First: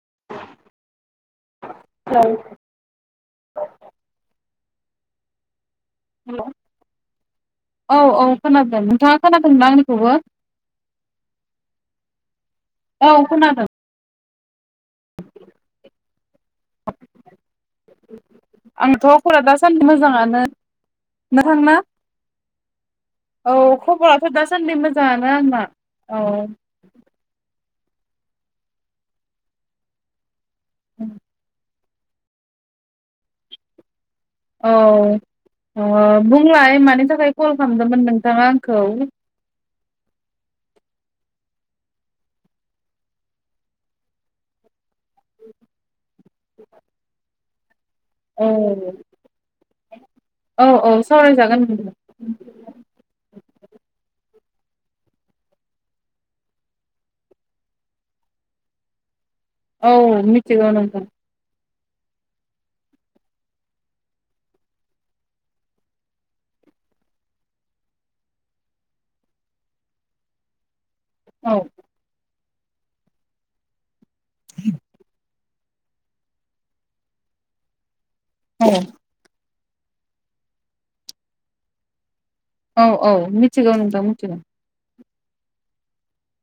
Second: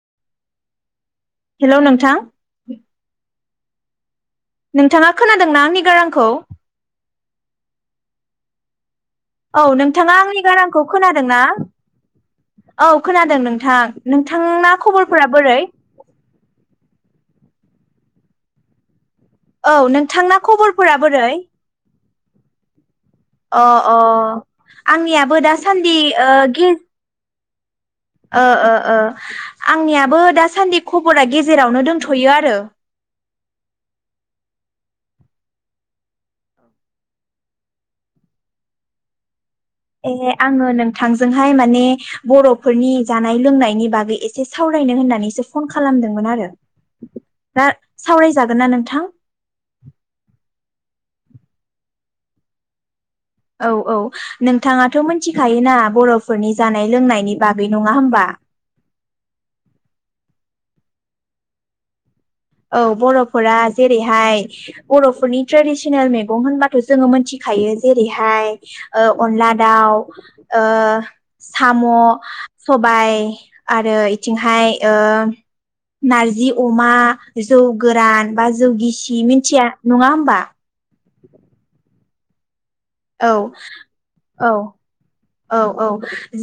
[inaudible] हेल' hello नोंथां। [inaudible] नोंथाङा खोनादों ना आंनि गारांखौ औ औ खोनादों नोंथाङा खोनादोंना औ आंनिखौबो नोंथाङा आंनि गारांखौ खोनादोंना औ खोनादों नोंथां नों नोंथांना खबरफोरा बोरै आं‌ थ' औ नोंथांना खबरफोरा बोरै नोंथांना औ अ अ खबराथ' दासान्दि मोजाङानो आंनियाबो आंना दासान्दि औ ओ गे ओ ओ आंनियाबो दा सान्दि खबरा गेजेरावनो दों थ'यो आरो औ बुंलाय मानि थाखाय कल खालामदोंमोन नोंथाङा आंखौ ए आङो नोंथांजोंहाय माने बर'फोरनि जानाय लोंनायनि बागै एसे सावरायनो होननानैसो फन खालामदोंमोन आरो दा औ सावरायजागोन ना नोंथां। औ औ सावरायजागोन। औ औ नोंथाङाथ' मिथिखायोना बर'फोरनि जानाय लोंनायनि बागै नङा होमबा। औ मिथिगौ नोंथां औ बर'फोरा जेरैहाय बर'फोरनि ट्रेडिसनेल मैगं होनबाथ' जोङो मिथिखायो जेरैहाय ओ अनला दाउ ओ औ साम' सबाइ आरो बिथिंहाय ओ नारजि अमा जौ गोरान बा जौ औ गिसि मिनथिया नङा होमबा औ औ मिथिगौ नोंथां मिथिगौ औ औ औ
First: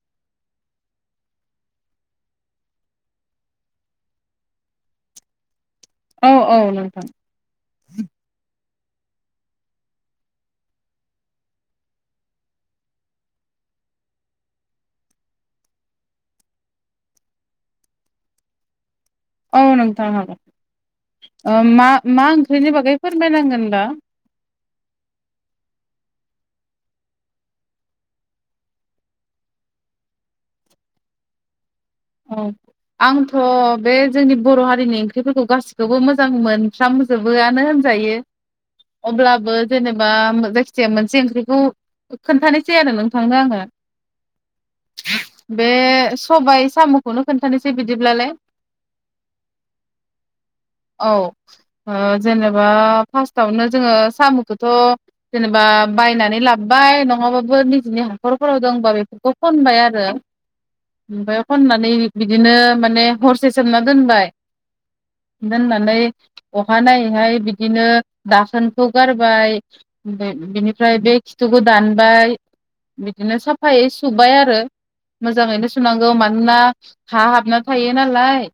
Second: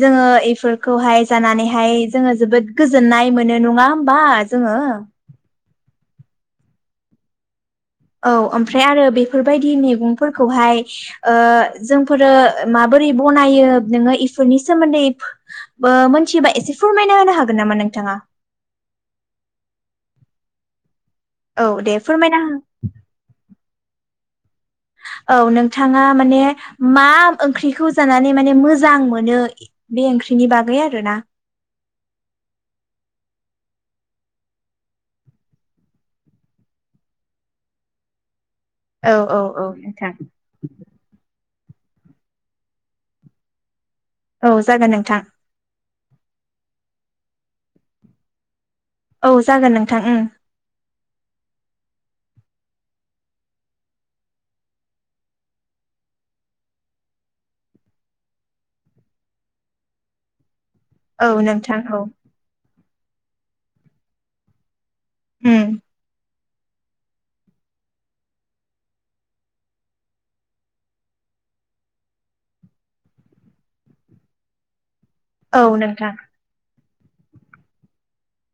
जोंङो इफोरखौहाय जानानैहाय जोंङो जोबोद गोजोननाय मोनो नङा हबा जोंङो औ औ नोंथां औ ओमफ्राय आरो बेफोरबायदि मैगंफोरखौहाय ओ जोंफोरो माबोरै बनायो नोङो इफोरनि सोमोन्दै ओ मोनथिबा एसे फोरमायना होनो हागोन नामा नोंथाङा। औ नोंथां हागोन। ओ औ मा दे मा फोरमायना हो ओंख्रिनि बागै फोरमायनांगोन। [unintelligible] औ नोंथाङा माने मा ओंख्रिखौ जानानै माने मोजां मोनो बे ओंख्रिनि बागै आरोना। औ आंथ' बे जोंनि बर' हारिनि ओंख्रिफोरखौ गासिखौबो मोजां मोनफ्रामजोबोआनो होनजायो। औ औ अब्लाबो औ जेनेबा नोंथां जायखिजाया मोनसे ओंख्रिखौ खोन्थानोसै आरो नों थांनो आङो औ जागोन नोंथां बे सबाय इस साम'खौनो खोनन्थानोसै बिदिब्लालाय औ जागोन नोंथां उम औ ओ फारस्ट आवनो जोङो सामखौथ जेनेबा बायनानै लाबोबाय नङाबाबो निजेनि हाखरफोराव दं होनबा बेफोरखौ खनबाय आरो औ नोंथां होननानै औ बिदिनो माने हरसे सोमना दोनबाय उम दौनानै अहानायनायैहाय बिदिनो दाखोनखौ गारबाय बिनिफ्राय बे खिथुखौ दानबाय बिदिनो साफायै सुबाय आरो औ मोजाङैनो सुनांगौ नोंथां मा ना हा हाबना थायो नालाय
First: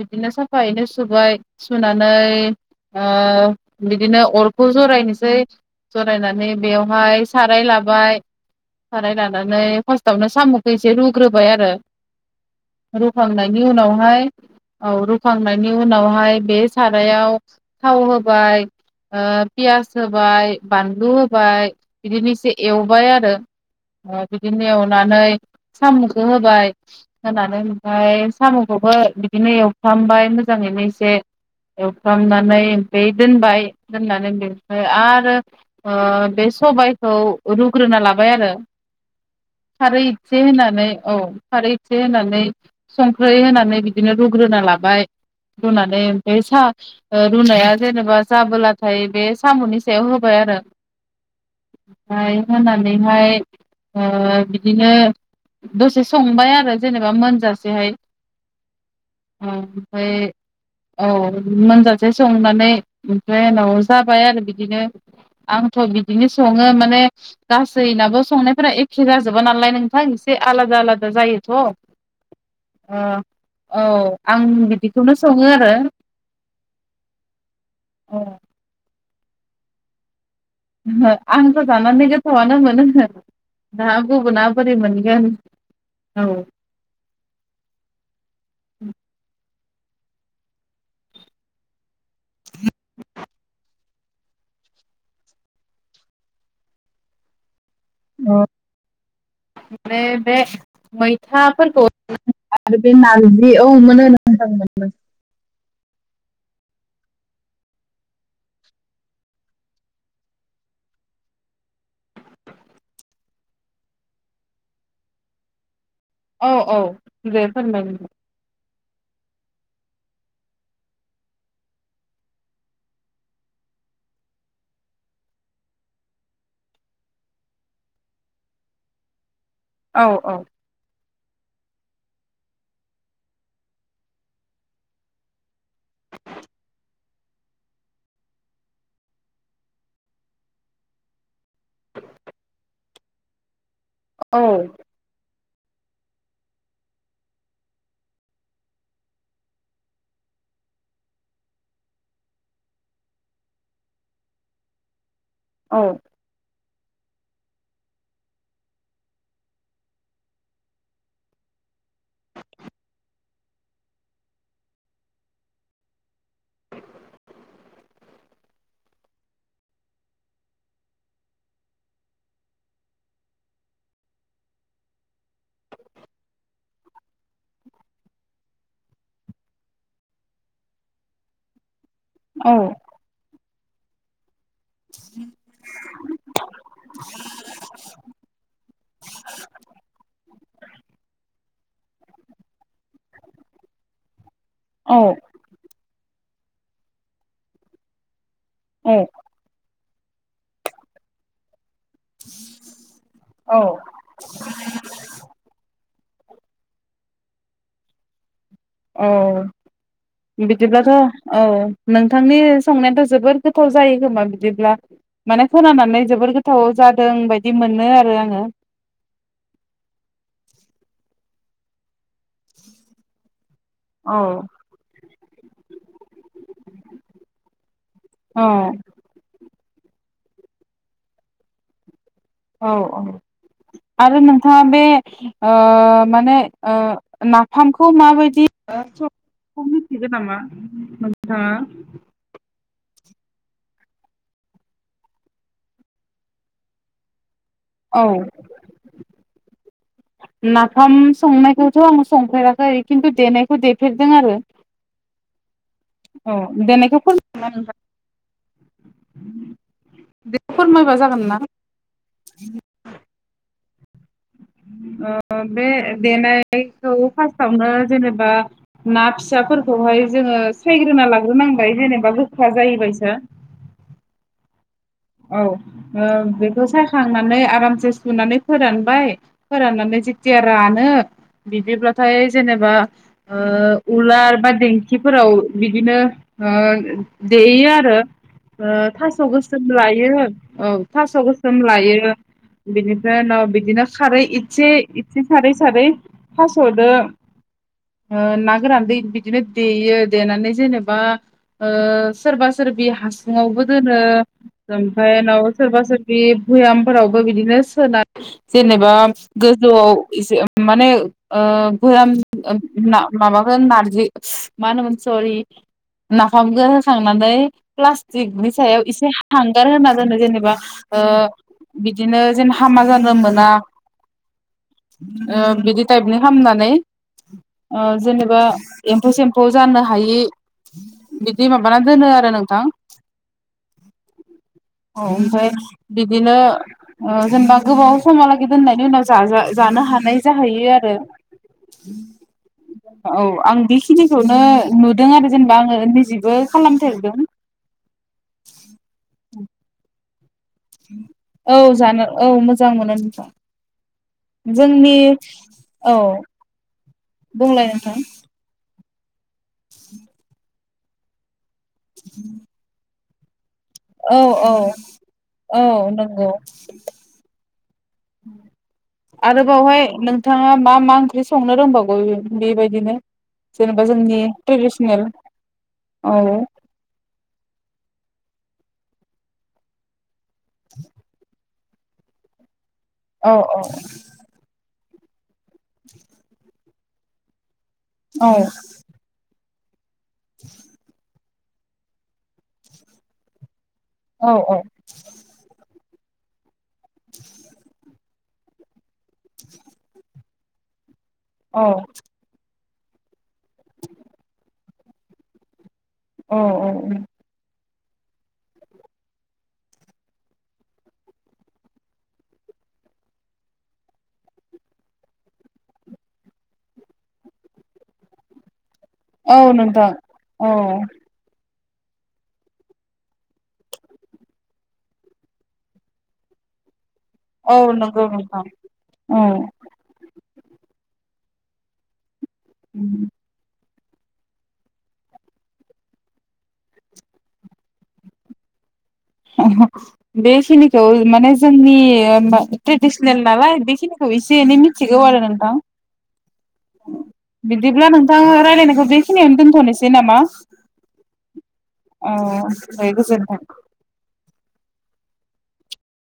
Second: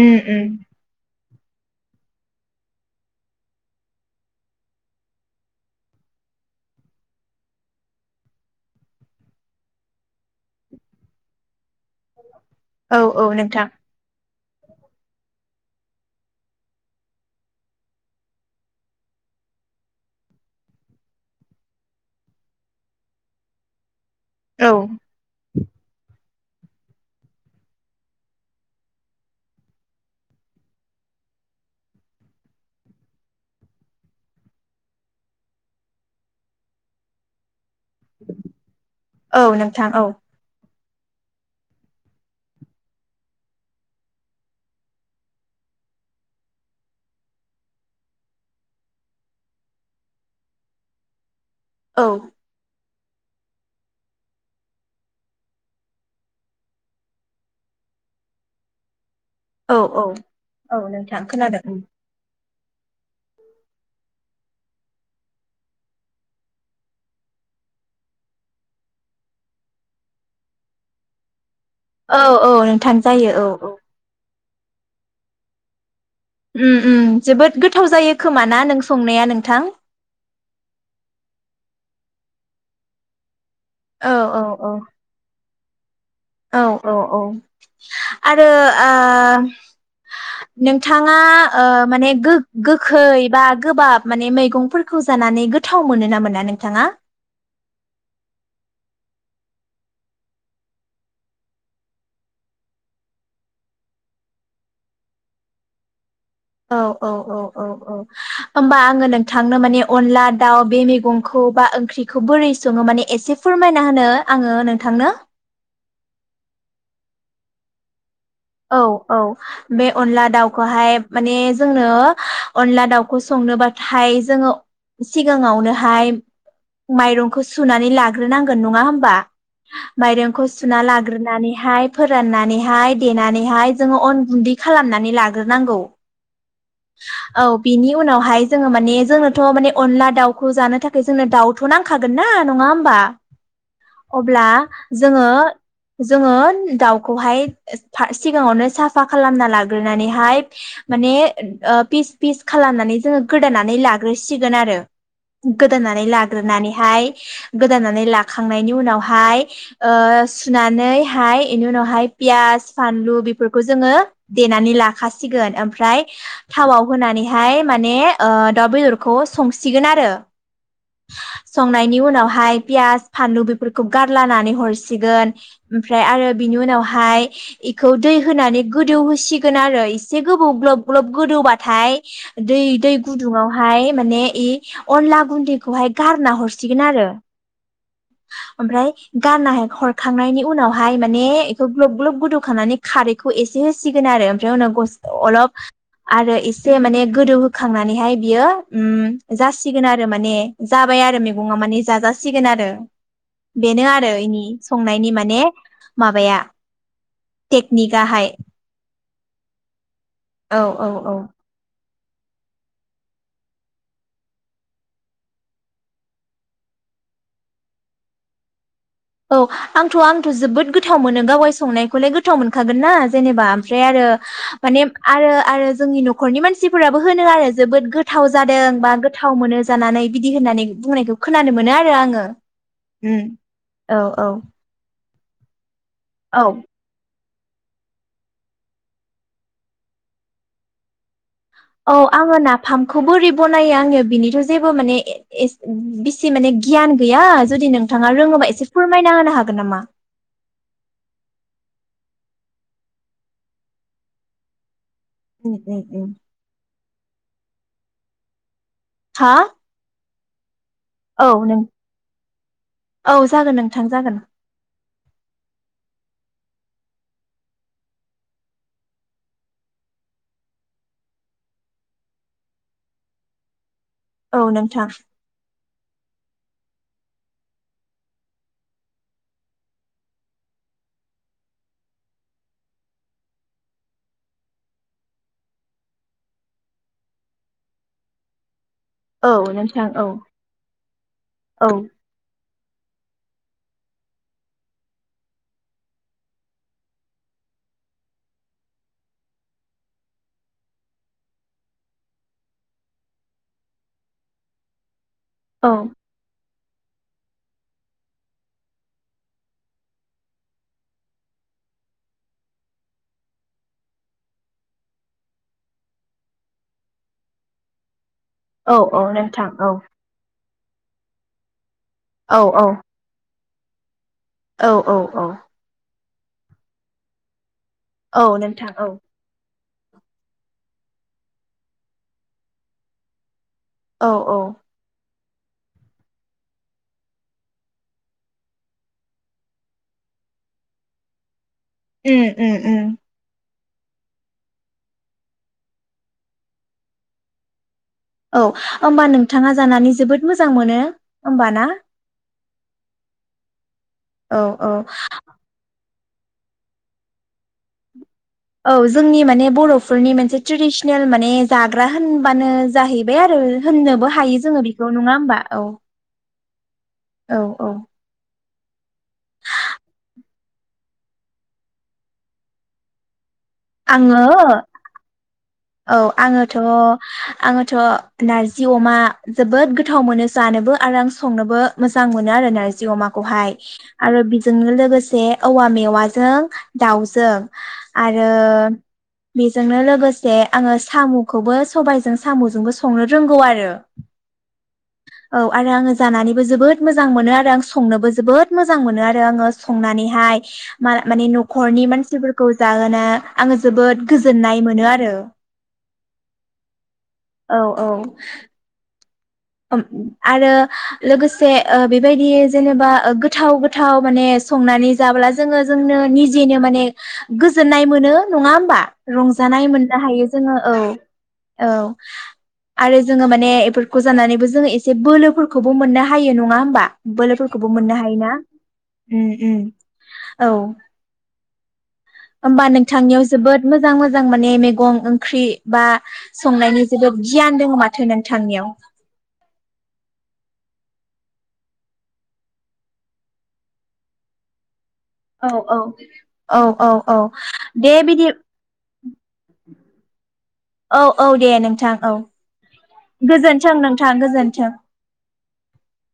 उम उम साफायैनो सुबाय सुनानै ओ बिदिनो अरखौ जरायनोसै जरायनानै बेवहाय साराय लाबाय साराय लानानै फार्स्टआवनो सामखौ एसे रुग्रोबाय आरो औ औ रुखांनायनि नोंथां उनावहाय औ रुखांनायनि उनावहाय बे सारायाव थाव होबाय ओ पियास होबाय बानलु होबाय बिदिनो एसे एवबाय आरो ओ औ बिदिनो एवनानै सामुख होबाय होनानै ओमफ्राय सामखौबो बिदिनो एवफ्रामबाय मोजाङैनो एसे एवफ्रामनानै बे दोनबाय दोननानै बेखौ आरो ओ बे सबायखौ रु ग्रोना लाबाय आरो औ नोंथां औ खारै एसे होनानै औ खारै एसे होनानै संख्रै होनानै बिदिनो रुग्रोना लाबाय रुनानै ओमफ्राय सा रुनाया जेनेबा जाबोलाथाय बे सामनि सायाव होबाय आरो औ ओमफ्राय होना [unintelligible] ओ बिदिनो दसे स संबाय आरो जेनेबा मोनजासेहाय औ ओमफ्राय औ नोंथां खोनादों उम मोनजासे संनाय [unintelligible] ओमफ्राय उनाव जाबाय आरो बिदिनो आंथ बिदिनो सङो माने गासैनाबो संनायफोरा एखे जाजोबा नालाय नोंथां एसे आलादा आलादा जायो थ औ औ नोंथाम जायो औ औ आं बिदिखौनो सङो आरो उम उम जोबोद गोथाव जायो खोमा ना नोंस संनाया नोंथां ओ आंथ जानानै गोथावआनो मोनो ना औ औ गुबुना औ बोरै मोनगोन औ औ औ आरो ओ नोंथाङा ओ माने गो गोखै बा गोबाब माने मैगंफोरखौ जानानै गोथाव मोनो ना मोना नोंथाङा बे बे मैथाफोरखौ आरो बे नारजि औ मोनो [unintelligible] मोनो औ औ औ औ औ होमबा आङो नोंथांनो माने अनला दाउ बे मैगंखौ बा ओंख्रिखौ बोरै सङो माने एसे फोरमायना होनो आङो नोंथांनो औ औ दे फोरमाय औ औ बे अनला दाउखौहाय माने जोंनो अनला दाउखौ संनोबाथाय जोङो सिगाङावनोहाय माइरंखौ सुनानै लाग्रोनांगोन नङा होमबा औ औ माइरंखौ सुना लाग लाग्रोनानैहाय फोराननानैहाय देनानैहाय जोंङो अन गुन्दै खालामनानै लाग्रोनो नांगौ औ बेनि उनावहाय जों माने जोंनो थ' माने अनला दावखौ जानो थाखाय दाव थ' नांखागोन ना नङा होम बा औ अब्ला जोङो जोङो दाउखौहाय सिगाङावनो साफा खालामना लाग्रोनानैहाय माने पिस फिस खालामनानै जोङो गोदानै लाग्रोसिगोन आरो औ गोदोनानै लाग्रोनानैहाय गोदानानै लाखांनायनि उनावहाय ओ सुनानैहाय बेनि उनावहाय पियास फानलु बेफोरखौ जोङो देनानै लाखासिगोन ओमफ्राय थावाव होनानैहाय माने दाउ बेदरखौ संसिगोन आरो संनायनि उनावहाय पियास फानलु बेफोरखौ गारलनानै हरसिगोन ओमफ्राय आरो बिनि उनावहाय इखौ दै होनानै गोदौ होसिगोन आरो एसे गोबौ ग्लब ग्लब गोदौबाथाय दै दै गुदुङाव हाय माने इ अनला गुन्दैखौहाय गारना हरसिगोन आरो ओमफ्राय गारना हरखांनायनि उनावहाय माने बेखौ ग्लब ग्लब गोदौखांनानै खारैखौ एसे होसिगोन आरो ओमफ्राय उनाव औ अलप आरो एसे माने गोदौ होखांनानैहाय बियो उम औ जासि सिगोन आरो माने जाबाय आरो मैगङा माने जाजासिगोन आरो बेनो आरो इनि संनायनि माने माबाया टेकनिक आहाय अ बिदिब्लाथ' औ नोंथांनि संनायाथ' जोबोर गोथाव जायो खोमा बिदिब्ला माने खोनानानै जोबोर गोथाव जादों बायदि मोनो आरो आङो औ आंथ' आंथ' जोबोद गोथाव मोनो गावागाय संनायखौलाय गो थाव मोनखागोन ना जेनेबा ओमफ्राय आरो औ माने आरो आरो जोंनि न'खरनि मानसिफोराबो होनो आरो जोबोद गो गोथाव जादों औ बा गोथाव मोनो जानानै बिदि होननानै बुंनायखौ खोनानो मोनो आरो आङो । औ औ आरो नोंथाङा बे बे ओ माने औ ओ नाफामखौ माबायदि [unintelligible] मिथिगौ नामा नोंथाङा? औ आङो ना [unintelligible] खौ बोरै बनायो आङो बिनिथ' जेबो माने बिसि माने गियान गैया जुदि औ नोंथाङा रोङोबा एसे फोरमायना होनो हागोन नामा नाफाम संनायखौथ' आं संफेराखै खिन्थु देनायखौ देफेरदों आरो उम उम उम औ देनायखौ [unintelligible] [unintelligible] हा बे औ नों औ जागोन नों थां जागोन बे देनायखौ फास्टावनो जेनेबा ना फिसाफोरखौहाय जोङो सायग्रोना लाग्रोनांबाय जेनेबा गोखा जाहैबायसा औ नोंथां औ बेखौ सायाखांनानै आरामसे सुनानै फोरानबाय फोराननानै जेथिया रानो बिदिब्लाथाय जेनेबा उलार बा देंखिफोराव बिदिनो देयो आरो ओ थास' औ गोसोम नोंथां लायो औ थास' गोसोम औ लायो बिनिफ्राय उनाव बिदिनो खारै इसे इसे सारै सारै थास'दो ना गोरान बिदिनो देयो देनानै जेनेबा सोरबा सोरबि हासुङावबो दोनो [unintelligible] [unintelligible] औ सोरबा सोरबि भयामफोरावबो बिदिनो सोना जेनेबा गोजौआव एसे माने भयाम माबाखौ नारजि मा होनोमोन सरि नाफामखौ होखांनानै प्लास नि औ सायाव औ इसे नोंथां हांगार औ होना दोनो जेनेबा ओ बिदिनो औ जेन औ हामा जानो मोना औ औ औ ओ बिदि टाइपनि खालामनानै आ औ जेनेबा नोंथां औ एम्फौ सेम्फौ जानो हायि बिदि माबानानै दोनो आरो नोंथां औ औ औ ओमफ्राय बिदिनो जेनेबा गोबाव समहालागै दोननायनि उनाव जानो हानाय जाहैयो आरो उम उम औ आं बेखिनिखौनो नुदों आरो जेनेबा आङो निजेबो खालामफेरदों औ होमबा नोंथाङा जानानै जोबोद मोजां मोनो होमबा औ ना जानो औ मोजां मोजां मोनो नोंथां। औ औ जोंनि औ। बुंलाय नोंथां औ जोंनि माने बर'फोरनि मोनसे ट्रेडिसनेल माने जाग्रा होनबानो जाहै बे आरो होननोबो औ हायो औ जोङो बेखौ नङा होमबा औ। औ औ। आरो बावहाय नोंथाङा मा मा ओंख्रि संनो रोंबावगौ बेबायदिनो? जेनेबा आङो जोंनि ट्रेडिसनेल औ आङोथ' आङोथ' ना नारजि अमा जोबोद गोथाव मोनो जानोबो आरो आं संनोबो मोजां मोनो आरो ना जि औ अमाखौहाय आरो बेजोंनो लोगोसे जे औवा मेवाजों दाउजों [unintelligible] आरो औ बेजोंनो लागो से आङो सामु खौबो सबायजों सामुजोंबो संनो रोंगौ आरो। औ औ। औ आरो आङो जानानैबो जोबोद मोजां मोनो आरो आं संनोबो जोबोद मोजां मोनो आरो आङो संनानैहाय मा माने न'खरनि औ मानसिफोरखौ जाहोना आङो जोबोद गोजोननाय मोनो आरो। औ औ औ। औ औ [unintelligible] ओम आरो लोगोसे ओ बेबायदि जेनेबा ओ‌ गोथाव गोथाव माने संनानै जाब्ला जोङो जोंनो निजेनो माने गोजोननाय मोनो नङा होमबा? औ रंजानाय नोंथां मोननो हायो जोङो औ। औ आरो जोङो माने एफोरखौ जानानैबो जोङो एसे बोलोफोरखौबो मोननो हायो नङा होमबा? औ बोलोफोरखौबो मोननो नंगौ हायोना? नोंथां औ ओम ओम । औ ओमबा नोंथांनियाव जोबोद मोजां मोजां माने मेगं ओंख्रि बा संनायनि जोबोद गियान दङ माथो नोंथांनियाव बेखिनिखौ माने जोंनि ओम ट्रेडिसनेल नालाय बेखिनिखौ एसे एनै मिथ थिगौ आरो नोंथां औ औ औ दे बिदिब्ला नोंथां बिदि रायलायनायखौ बे खिनियावनो दोनथ'नोसै नामा औ औ दे नोंथां औ दे गोजोनथों गोजोन्थों नोंथां गोजोन जोनथों